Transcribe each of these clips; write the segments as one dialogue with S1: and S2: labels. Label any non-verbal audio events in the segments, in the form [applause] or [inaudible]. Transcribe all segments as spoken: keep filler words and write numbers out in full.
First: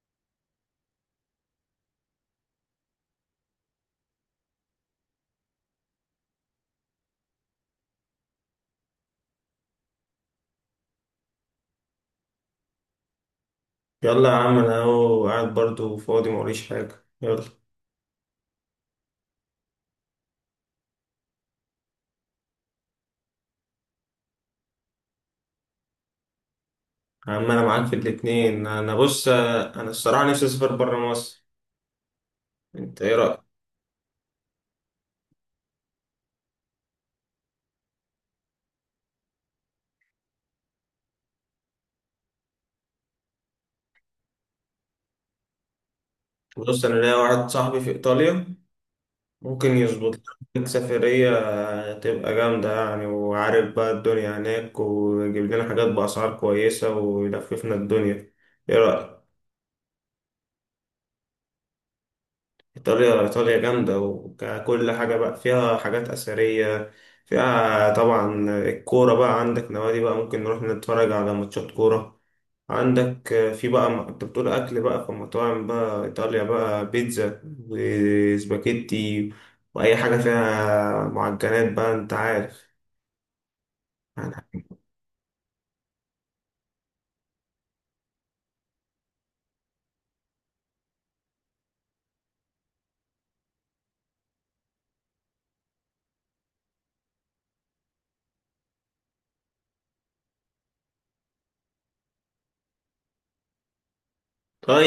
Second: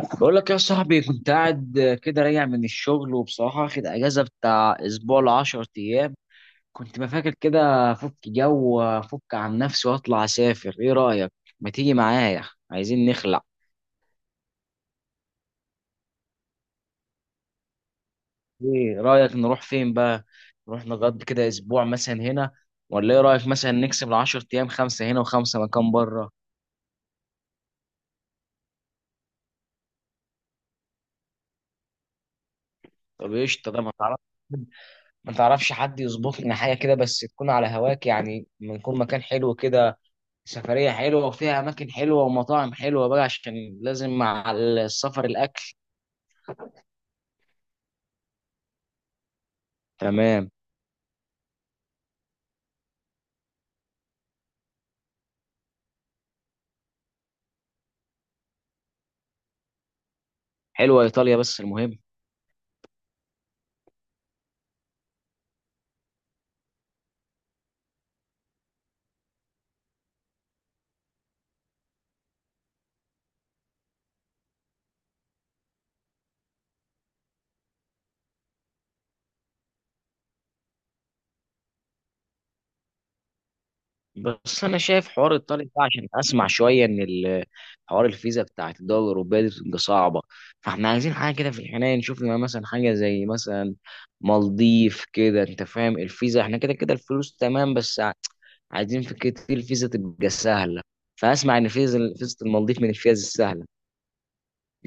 S1: بقول لك يا صاحبي، كنت قاعد كده راجع من الشغل، وبصراحة واخد أجازة بتاع أسبوع لعشر أيام. كنت ما فاكر كده. أفك جو وأفك عن نفسي وأطلع أسافر، إيه رأيك؟ ما تيجي معايا، عايزين نخلع.
S2: يلا يا عم، انا اهو قاعد برضو فاضي موريش حاجة، يلا.
S1: إيه رأيك نروح فين بقى؟ نروح نقضي كده أسبوع مثلا هنا، ولا إيه رأيك مثلا نكسب العشر أيام خمسة هنا وخمسة مكان بره؟
S2: يا عم، انا معاك في الاتنين. انا بص، انا الصراحة نفسي اسافر برا مصر. انت ايه
S1: طب
S2: رأيك؟
S1: قشطة. ده ما تعرف ما تعرفش حد يظبط لنا حاجة كده، بس تكون على هواك يعني، بنكون مكان حلو كده. سفرية حلوة وفيها أماكن حلوة ومطاعم حلوة بقى، عشان لازم مع السفر الأكل.
S2: بص، انا ليا واحد صاحبي في ايطاليا، ممكن يظبط
S1: تمام.
S2: لك سفرية تبقى جامدة يعني، وعارف بقى الدنيا هناك، ويجيب لنا حاجات بأسعار كويسة، ويلففنا الدنيا. ايه رأيك؟
S1: حلوة إيطاليا بس المهم،
S2: إيطاليا إيطاليا جامدة، وكل حاجة بقى فيها حاجات أثرية. فيها طبعا الكورة، بقى عندك نوادي بقى، ممكن نروح نتفرج على ماتشات كورة. عندك في بقى م- أنت بتقول أكل بقى في مطاعم بقى، إيطاليا بقى بيتزا وسباكيتي، وأي حاجة فيها معجنات بقى، أنت عارف.
S1: بس أنا شايف حوار إيطاليا ده عشان أسمع شوية إن ال- حوار الفيزا بتاعت الدول الأوروبية دي بتبقى صعبة. فإحنا عايزين حاجة كده في الحنين، نشوف لنا مثلا حاجة زي مثلا مالديف كده، أنت فاهم. الفيزا إحنا كده كده الفلوس تمام، بس ع- عايزين في كده الفيزا تبقى سهلة. فأسمع إن فيزا فيزا المالديف من الفيز السهلة.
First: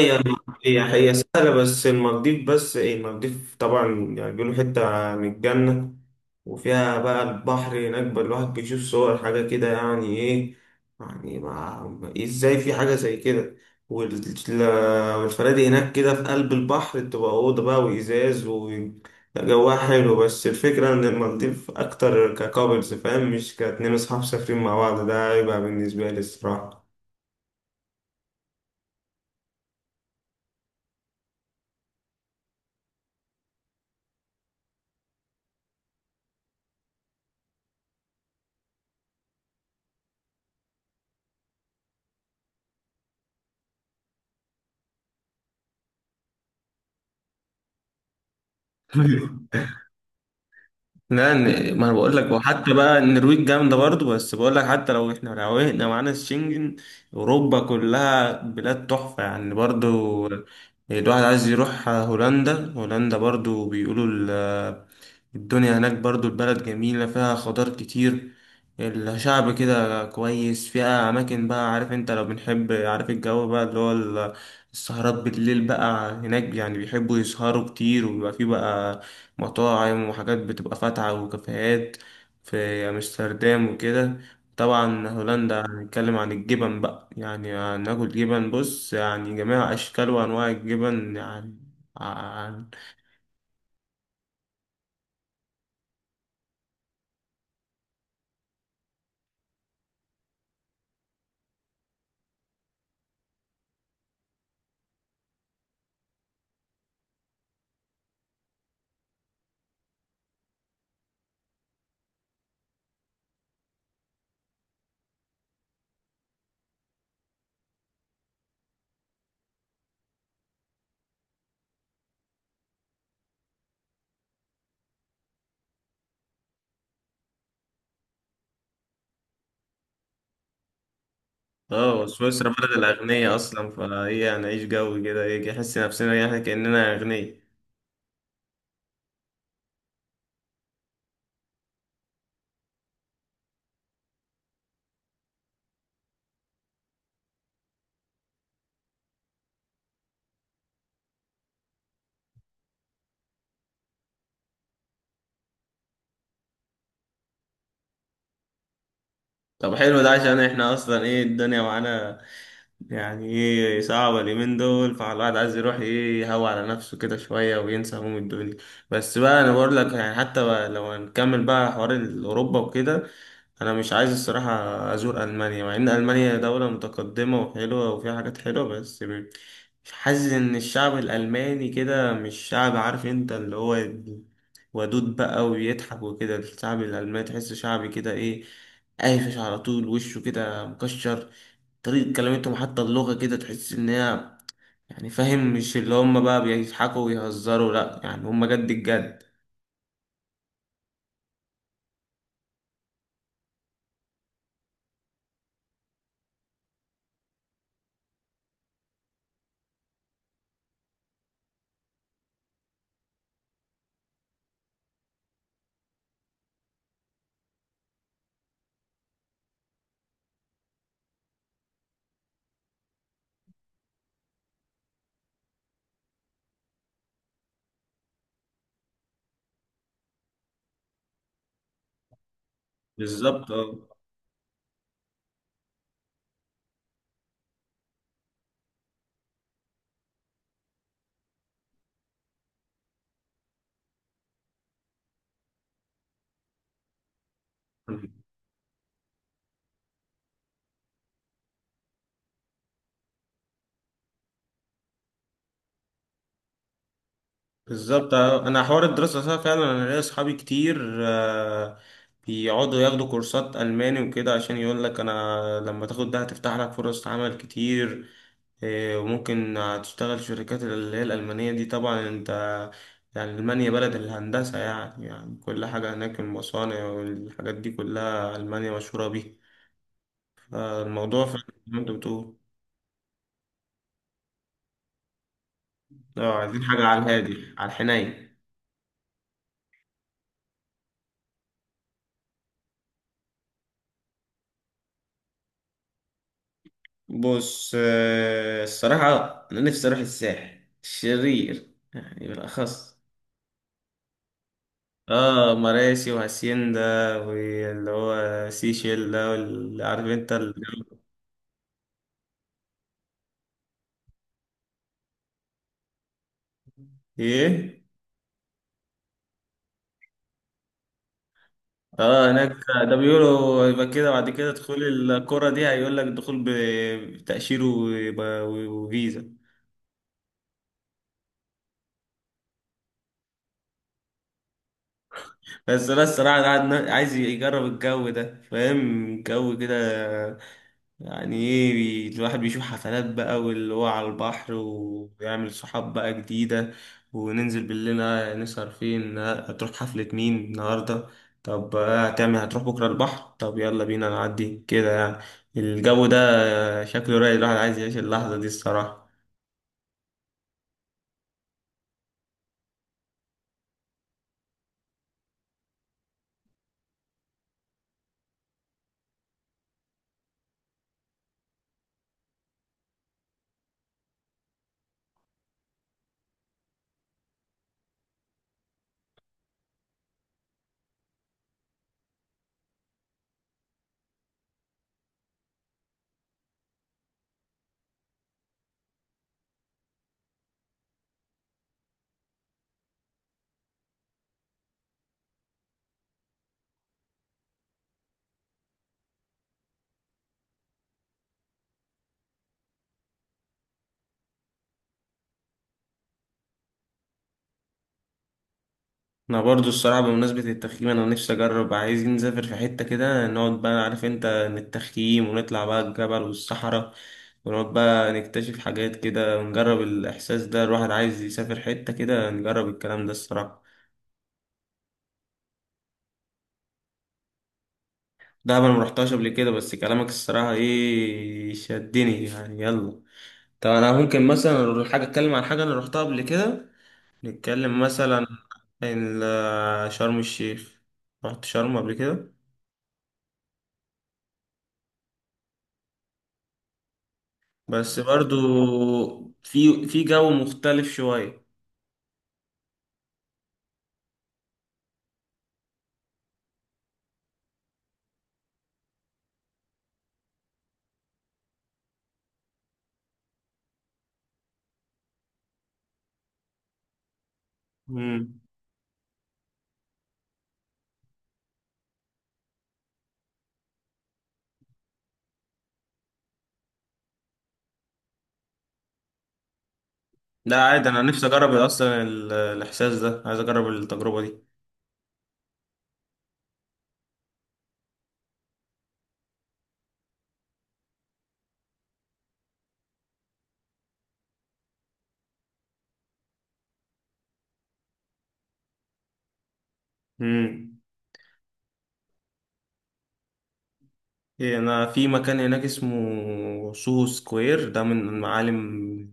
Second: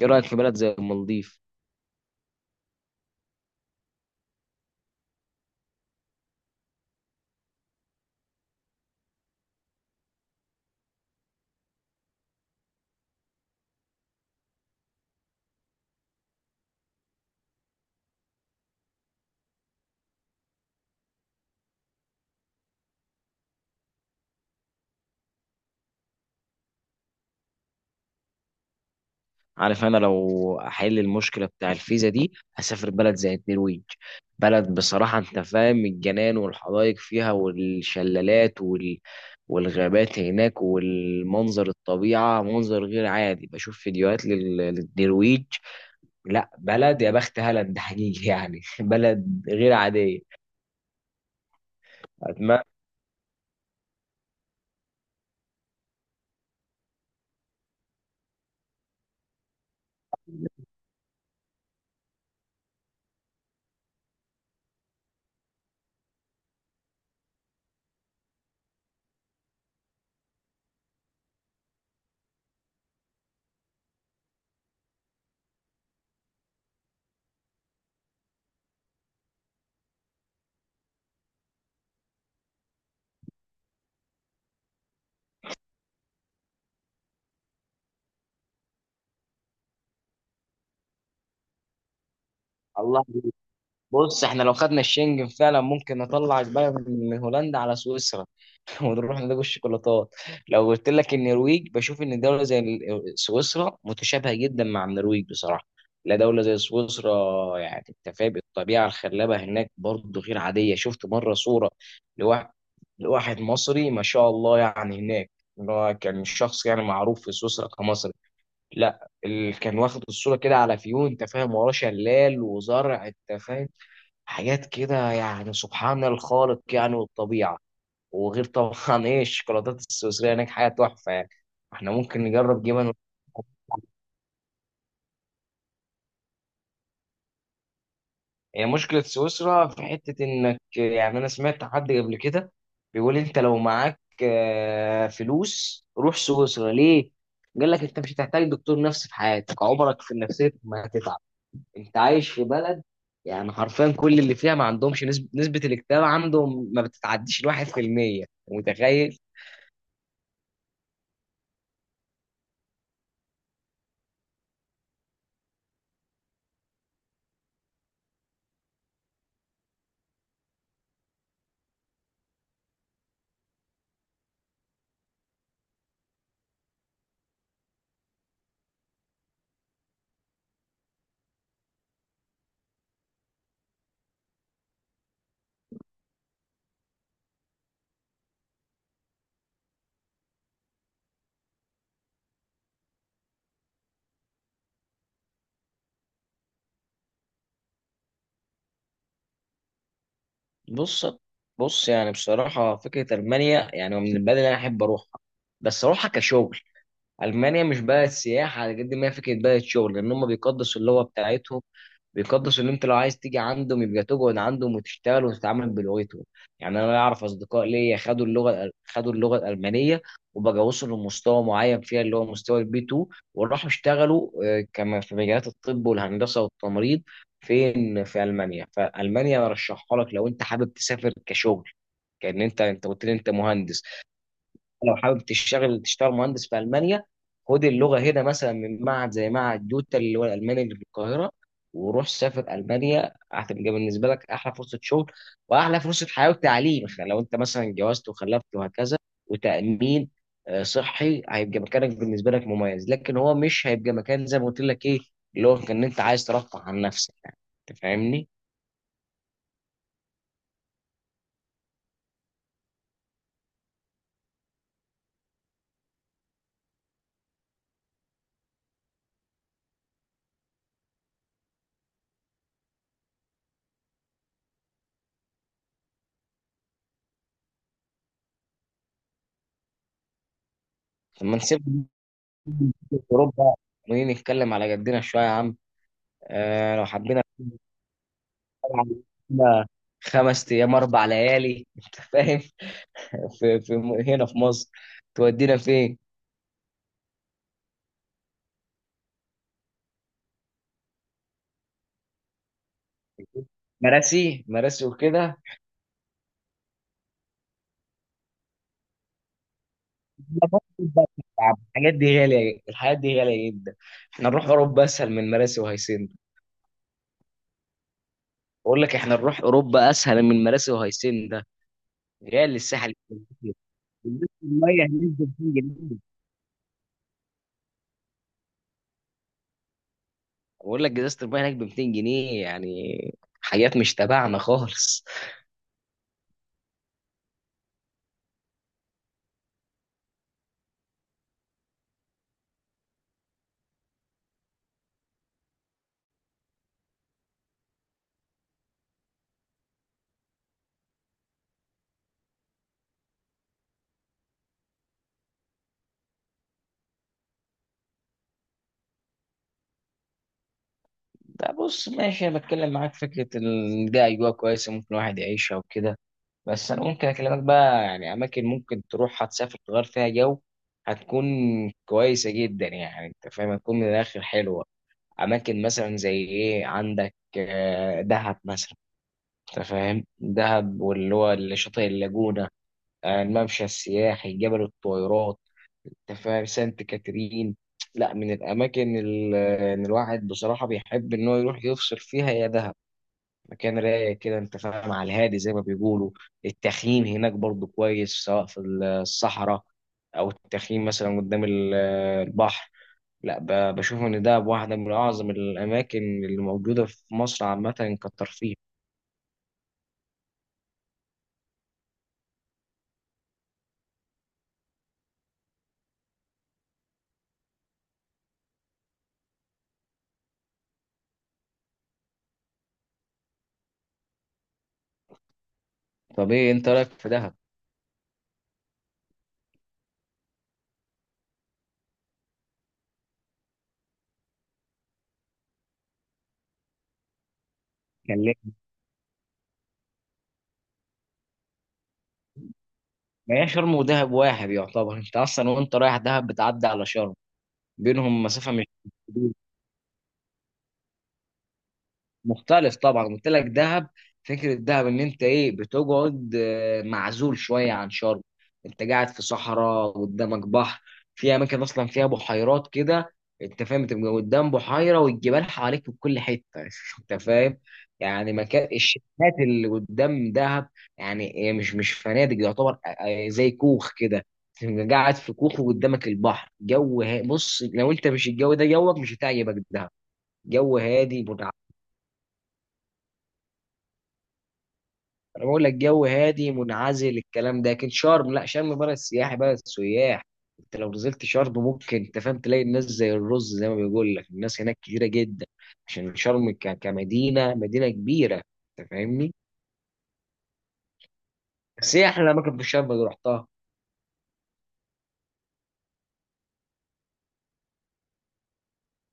S1: إيه رأيك في بلد زي
S2: هي هي
S1: المالديف؟
S2: سهلة بس المالديف. بس ايه، المالديف طبعا يعني بيقولوا حتة من الجنة، وفيها بقى البحر هناك، بقى الواحد بيشوف صور حاجة كده، يعني ايه، يعني ما ازاي في حاجة زي كده. وال- والفنادق هناك كده في قلب البحر، بتبقى أوضة بقى وإزاز، و لا، جواها حلو، بس الفكرة إن المالديف أكتر ككابلز فاهم، مش كاتنين أصحاب سافرين مع بعض، ده هيبقى بالنسبة لي الصراحة.
S1: عارف، انا لو احل المشكله بتاع الفيزا دي هسافر بلد زي النرويج. بلد بصراحه انت فاهم، الجنان والحدائق فيها والشلالات وال... والغابات هناك والمنظر الطبيعه، منظر غير عادي. بشوف فيديوهات لل... للنرويج. لا بلد يا بخت هالاند، حقيقي يعني [laughs] بلد
S2: [laughs]
S1: غير عاديه.
S2: لا، إن- ما انا بقول لك،
S1: اتمنى.
S2: وحتى بقى النرويج جامده برضو، بس بقول لك، حتى لو احنا روقنا معانا الشنجن، اوروبا كلها بلاد تحفه يعني برضو. الواحد عايز يروح هولندا. هولندا برضو بيقولوا ال- الدنيا هناك برضو، البلد جميله، فيها خضار كتير، الشعب كده كويس، فيها اماكن بقى، عارف انت لو بنحب، عارف الجو بقى اللي هو ال- السهرات بالليل بقى هناك، يعني بيحبوا يسهروا كتير، وبيبقى فيه بقى مطاعم وحاجات بتبقى فاتحة وكافيهات في أمستردام وكده. طبعا هولندا، هنتكلم عن الجبن بقى، يعني هناكل جبن بص، يعني جميع أشكال وأنواع الجبن يعني. عن-
S1: الله. بص احنا لو خدنا الشنجن فعلا ممكن نطلع البلد من هولندا على سويسرا، ونروح نلاقي الشوكولاتات. لو قلت لك النرويج، بشوف ان دوله زي ال- سويسرا متشابهه جدا مع النرويج بصراحه. لا دوله زي سويسرا، يعني انت فاهم الطبيعه الخلابه هناك برضه غير عاديه. شفت مره صوره لواحد لواحد مصري ما شاء الله يعني هناك، اللي هو كان شخص يعني معروف في سويسرا كمصري. لا اللي كان واخد الصوره كده على فيو، انت فاهم، وراه شلال وزرع، انت فاهم، حاجات كده يعني سبحان الخالق، يعني والطبيعه. وغير طبعا [laughs] ايه الشوكولاتات السويسريه هناك حاجه تحفه يعني. احنا
S2: اه
S1: ممكن
S2: سويسرا
S1: نجرب
S2: بلد
S1: جبن.
S2: الأغنياء أصلا، فهي هنعيش جو كده، يجي نحس نفسنا يعني كأننا أغنياء.
S1: هي مشكله سويسرا في حته انك، يعني انا سمعت حد قبل كده بيقول: انت لو معاك آه، فلوس روح سويسرا ليه؟ قال لك انت مش هتحتاج دكتور نفسي في حياتك، عمرك في النفسيه ما هتتعب. انت عايش في بلد يعني حرفيا كل اللي فيها ما عندهمش نسبه نسبه الاكتئاب عندهم ما بتتعديش الواحد في المية، متخيل؟
S2: طب حلو ده، عشان احنا أصلا ايه، الدنيا معانا يعني ايه صعبة اليومين دول، فالواحد عايز يروح ايه، يهوى على نفسه كده شوية وينسى هموم الدنيا. بس بقى انا بقول لك يعني، حتى بقى لو هنكمل بقى حوار اوروبا وكده، انا مش عايز الصراحة ازور المانيا، مع ان المانيا دولة متقدمة وحلوة وفيها حاجات حلوة، بس م- حاسس ان الشعب الالماني كده مش شعب، عارف انت اللي هو ودود بقى ويضحك وكده. الشعب الالماني تحسه شعبي كده، ايه قايفش على طول، وشه كده مكشر. طريقة كلمتهم حتى، اللغة كده تحس إن هي يعني فاهم، مش اللي هم بقى بيضحكوا ويهزروا، لأ يعني هم جد الجد.
S1: بص بص يعني بصراحة فكرة ألمانيا يعني من البلد اللي أنا أحب أروحها، بس أروحها كشغل. ألمانيا مش بلد سياحة على قد ما هي فكرة بلد شغل، لأن هم بيقدسوا اللغة بتاعتهم. بيقدس ان انت لو عايز تيجي عندهم يبقى تقعد عندهم وتشتغل وتتعامل بلغتهم. يعني انا اعرف اصدقاء ليا خدوا اللغه، خدوا اللغه الالمانيه، وبقى وصلوا لمستوى معين فيها، اللي هو مستوى البي تو، وراحوا اشتغلوا آه، كما في مجالات الطب والهندسه والتمريض فين في المانيا. فالمانيا ارشحها لك لو انت حابب تسافر كشغل، كان انت، انت قلت لي انت
S2: بالظبط
S1: مهندس.
S2: اه.
S1: لو حابب تشتغل، تشتغل مهندس في المانيا. خد اللغه هنا مثلا من معهد زي معهد دوتا اللي هو الالماني اللي في القاهره، وروح سافر المانيا. هتبقى بالنسبه لك احلى فرصه شغل، واحلى فرصه حياه وتعليم، خ- لو انت مثلا اتجوزت وخلفت وهكذا، وتامين آه، صحي. هيبقى مكانك بالنسبه لك مميز، لكن هو مش هيبقى مكان زي ما قلت لك ايه، اللي هو كان انت عايز ترفع عن نفسك يعني. انت
S2: بالظبط
S1: فاهمني؟
S2: اه. أنا حوار الدراسة ده فعلا، أنا ليا أصحابي كتير آه، بيقعدوا ياخدوا كورسات ألماني وكده، عشان يقول لك أنا لما تاخد ده هتفتح لك فرص عمل كتير. إيه، وممكن تشتغل في شركات اللي هي الألمانية دي، طبعا انت يعني ألمانيا بلد الهندسة يعني يعني كل حاجة هناك، المصانع والحاجات دي كلها، ألمانيا مشهورة بيها. الموضوع
S1: لما
S2: فعلا زي ما
S1: نسيب
S2: انت بتقول.
S1: اوروبا ونيجي نتكلم على جدنا شويه يا عم.
S2: اه، عايزين
S1: آه
S2: حاجة
S1: لو
S2: على
S1: حبينا،
S2: الهادي، على الحنين.
S1: إحنا خمس ايام اربع ليالي، انت فاهم، في, في هنا في مصر، تودينا فين؟
S2: بص، آه، الصراحة أنا نفسي أروح الساحل الشرير يعني، بالأخص.
S1: مراسي مراسي وكده.
S2: اه، مراسي وهاسيندا، واللي هو سيشيل ده، واللي عارف انت الجو-
S1: الحاجات دي غاليه، الحاجات دي غاليه جدا. احنا نروح اوروبا اسهل من مراسي وهيسن.
S2: ايه.
S1: بقول لك احنا نروح اوروبا اسهل من مراسي وهيسن ده.
S2: اه، هناك.
S1: غالي الساحل
S2: ده
S1: الشمالي،
S2: بيقولوا يبقى كده،
S1: إزازة
S2: بعد كده تدخل
S1: المية هناك ب
S2: الكرة
S1: 200
S2: دي، هيقول
S1: جنيه
S2: لك دخول ب- بتأشيرة وب- وفيزا.
S1: بقول لك ازازه المية هناك ب ميتين جنيه يعني، حاجات مش تبعنا خالص.
S2: بس انا الصراحه، أنا عاد- عايز يجرب الجو ده فاهم، جو كده يعني ايه، بي- الواحد بيشوف حفلات بقى، واللي هو على البحر ويعمل صحاب بقى جديده، وننزل بالليل. آه، نسهر فين؟ آه، هتروح حفله مين النهارده؟ طب آه، هتعمل هتروح بكره البحر؟ طب يلا بينا نعدي كده يعني الجو ده، آه، شكله رايق. الواحد عايز يعيش اللحظه دي الصراحه.
S1: ده بص ماشي، انا بتكلم معاك فكره إن ده اجواء كويسه ممكن الواحد يعيشها وكده، بس انا ممكن اكلمك بقى يعني اماكن ممكن تروح هتسافر تغير فيها جو، هتكون كويسه جدا، يعني انت فاهم، هتكون من الاخر حلوه. اماكن مثلا زي ايه، عندك آه، دهب مثلا. انت فاهم دهب، واللي هو شاطئ اللاجونه، آه، الممشى السياحي، جبل الطويلات، انت فاهم، سانت كاترين. لا من الاماكن اللي الواحد بصراحه بيحب ان هو يروح يفصل فيها يا دهب. مكان رايق كده انت فاهم، على الهادي زي ما بيقولوا. التخييم هناك برضو كويس، سواء في الصحراء او التخييم مثلا قدام ال- البحر. لا ب- بشوف ان ده واحده من اعظم الاماكن اللي موجوده في مصر عامه كترفيه.
S2: انا برضو الصراحه بمناسبه التخييم، انا نفسي اجرب. عايزين نسافر في حته كده، نقعد بقى، عارف انت نتخييم ونطلع بقى الجبل والصحراء، ونقعد بقى نكتشف حاجات كده، ونجرب الاحساس ده. الواحد عايز يسافر حته كده نجرب الكلام ده الصراحه.
S1: طب ايه انت رايك في دهب؟
S2: ده انا مرحتهاش قبل كده، بس كلامك الصراحه ايه شدني يعني، يلا. طب انا ممكن مثلا أروح حاجه، اتكلم عن حاجه انا رحتها قبل كده. نتكلم مثلا
S1: كلمني.
S2: عن ال- شرم الشيخ. رحت شرم قبل كده،
S1: ما هي شرم ودهب واحد يعتبر، انت اصلا وانت رايح دهب بتعدي على شرم.
S2: بس
S1: بينهم
S2: برضو
S1: مسافه مش كبيره.
S2: في في جو مختلف شوية.
S1: مختلف طبعا، قلت لك دهب. فكره دهب ان انت ايه، بتقعد آه، معزول شويه عن شرم. انت قاعد في صحراء قدامك بحر. في اماكن اصلا فيها بحيرات كده، انت فاهم، تبقى قدام بحيره والجبال حواليك في كل حته [laughs] انت فاهم. يعني
S2: امم.
S1: مكان الشاليهات اللي قدام دهب، يعني هي مش مش فنادق يعتبر، آه، آه، زي كوخ كده. تبقى قاعد في كوخ وقدامك البحر، جو ها- بص لو انت مش الجو ده جوك مش هتعجبك دهب.
S2: لا،
S1: جو
S2: عادي، انا
S1: هادي.
S2: نفسي اجرب اصلا ال- الاحساس ده، عايز اجرب التجربة دي.
S1: انا بقول لك جو هادي منعزل، الكلام ده. لكن شرم لا، شرم بلد سياحي، بلد سياح. انت لو نزلت شرم ممكن، انت فاهم، تلاقي الناس زي الرز، زي ما بيقول لك، الناس هناك كتيره جدا، عشان شرم ك- كمدينه، مدينه كبيره. انت فاهمني؟
S2: امم.
S1: بس ايه احلى اماكن في شرم اللي رحتها؟
S2: إيه، انا في مكان هناك اسمه سوهو سكوير، ده من المعالم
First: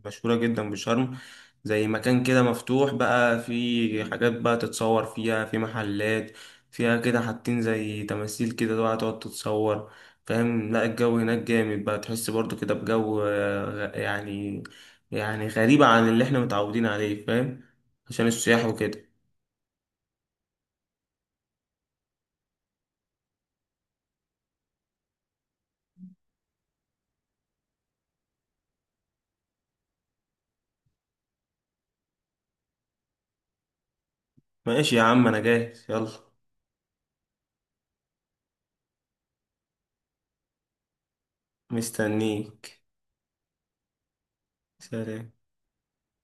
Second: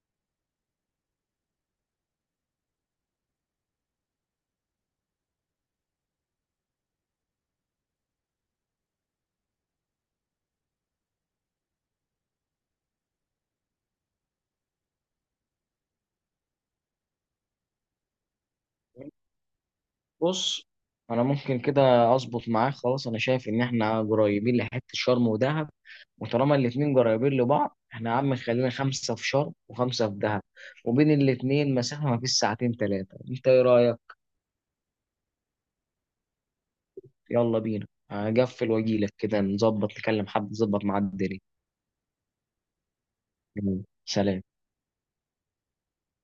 S2: مشهورة جدا بشرم، زي مكان كده مفتوح بقى، في حاجات بقى تتصور فيها، في محلات فيها كده حاطين زي تماثيل كده بقى تقعد تتصور فاهم. لا الجو هناك جامد بقى، تحس برضو كده بجو آه، غ- يعني، يعني غريبة عن اللي احنا متعودين عليه فاهم، عشان السياح وكده.
S1: بص، انا ممكن كده اظبط معاك خلاص. انا شايف ان احنا قريبين لحته شرم ودهب، وطالما الاتنين قريبين لبعض احنا يا عم، خلينا خمسه في شرم وخمسه في دهب، وبين الاتنين مسافه ما فيش ساعتين ثلاثه. انت ايه رايك؟
S2: ماشي يا عم، انا جاهز، يلا.
S1: يلا بينا. هقفل واجيلك كده نظبط، نكلم حد نظبط مع الدنيا.
S2: مستنيك.
S1: يلا، سلام.
S2: سلام.